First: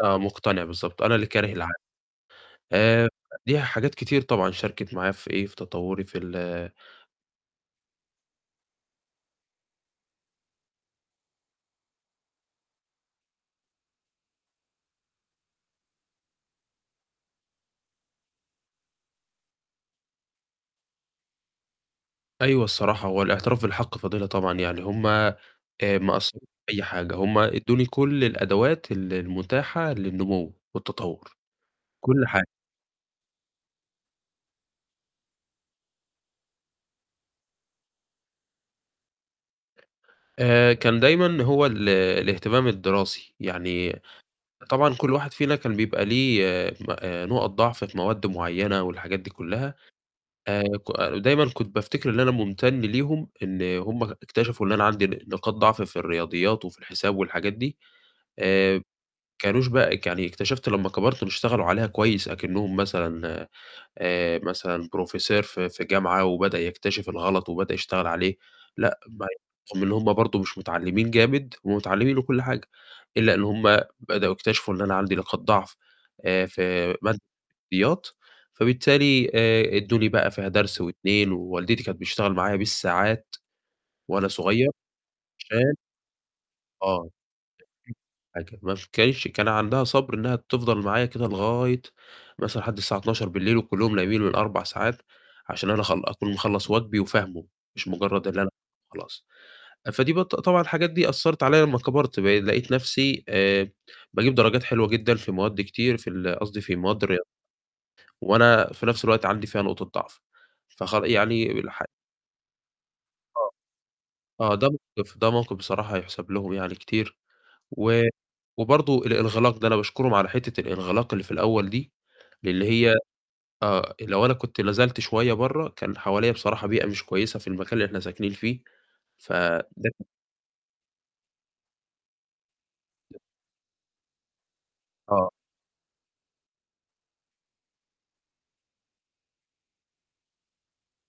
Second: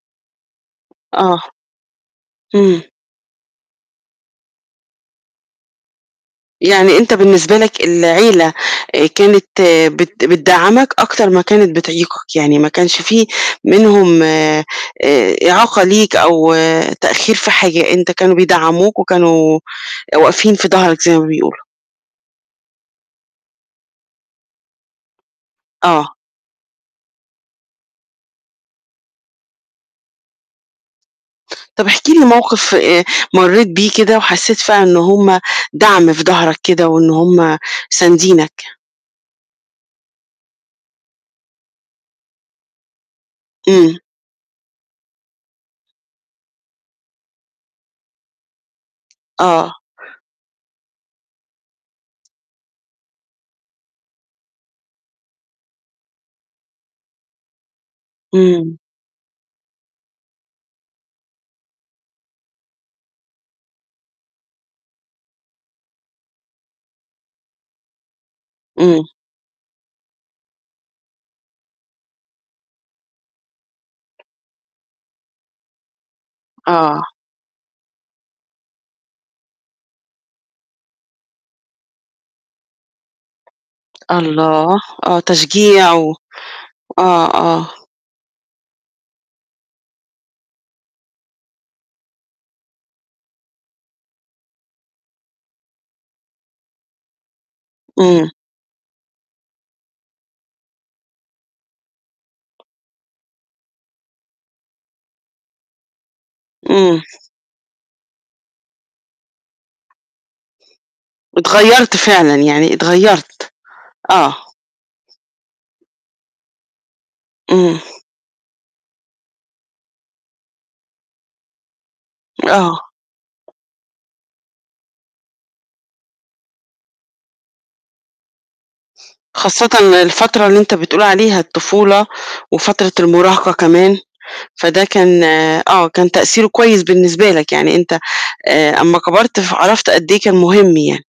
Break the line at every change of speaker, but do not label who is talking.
آه، مقتنع بالضبط، أنا اللي
آه،
كاره العالم،
امم.
آآ، ليها حاجات كتير طبعًا شاركِت معايا في إيه، في تطوري، في ال
يعني أنت بالنسبة لك العيلة، آآ، كانت بت بتدعّمك أكتر ما كانت بتعيقك، يعني ما كانش في منهم آآ إعاقة ليك أو تأخير في حاجة، أنت كانوا بيدعموك وكانوا واقفين في ضهرك زي ما بيقولوا.
أيوه الصراحة، هوالاعتراف بالحق فضيلة طبعًا، يعني هُم آآ ما
آه.
قصروش في أي حاجة، هُم إدوني كلّ الأدوات ال المتاحة للنمو والتطور،
طَب احكِ لي
كلّ حاجة.
موقف، آآ، مريت بيه كده وحسيت فعلًا إن هُم دعْم في ضهرك كده وإن هُم ساندينك.
آآ، كان دايمًا هو ال الاهتمام الدراسي،
امم.
يعني طبعًا كلّ واحد فينا كان بيبقى ليه م آآ نقط ضعف في مواد معيّنة والحاجات دي
آه.
كلّها، آآ ك دايمًا كنت بافتكر إن أنا ممتن ليهم إن هُم ك اكتشفوا إن أنا عندي ن نقاط ضعف في الرياضيات وفي الحساب والحاجات دي،
امم.
آآ، كانوش بقى يعني اكتشفت لمّا كبرت إنه اشتغلوا عليها كويس أكنهم مثلًا آآ مثلًا Professor في في جامعة وبدأ يكتشف الغلط، وبدأ يشتغل عليه، لأ،
امم.
ما [unintelligible] رغم إن هُم برضه مش متعلمين جامد، هُم متعلمين وكلّ حاجة، إلا إن همُ بدأوا يكتشفوا إن أنا عندي نقاط ضعف آآ في
آه.
مادة الرياضيات، فبالتالي آآ إدوني بقى فيها درس و2 ووالدتي كانت بتشتغل معايا بالساعات وأنا صغيّر،
الله! آه
عشان
تشجيع و
آه
آه، آه.
[unintelligible] حاجة، ما كانتش كان عندها صبر إنها تفضل معايا كده لغاية مثلًا لحد الساعة 00:00 بالليل وكلّهم نايمين من 4 ساعات، عشان أنا أخل أكون مخلَّص واجبي وفاهمه، مش مجرّد
امم.
إن أنا [unintelligible] خلاص، فدي بت طبعًا الحاجات دي أثّرت عليَّ لمّا كبرت، بقي لقيت نفْسي آآ باجيب درجات حلوة جدًا في مواد كتير، في ال قصدي في
امم.
مواد الرياضيات، وأنا في نفْس الوقت عندي فيها نقطة ضعف، فخ يعني إلى ح
واتغيّرت فعلًا، يعني
آه،
اتغيّرت، آه.
آه ده موقف ده موقف بصراحة يُحسب لهم يعني كتير،
امم.
و وبرضه الإنغلاق ده، أنا باشكرهم على حتّة الإنغلاق اللي في الأول دي، اللي
آه.
هي آه، لو أنا كنت نزلت شوية برّه، كان حواليّا بصراحة بيئة مش كويسة في المكان اللي إحنا ساكنين فيه، فده
خاصةً
كان
الفترة اللي أنت بتقول عليها الطفولة وفترة المراهقة كمان، فده كان
آه.
آه، كان تأثيره كويس بالنسبة لك، يعني أنت، آآ، أما كبرت فعرفت قد إيه كان مهم يعني.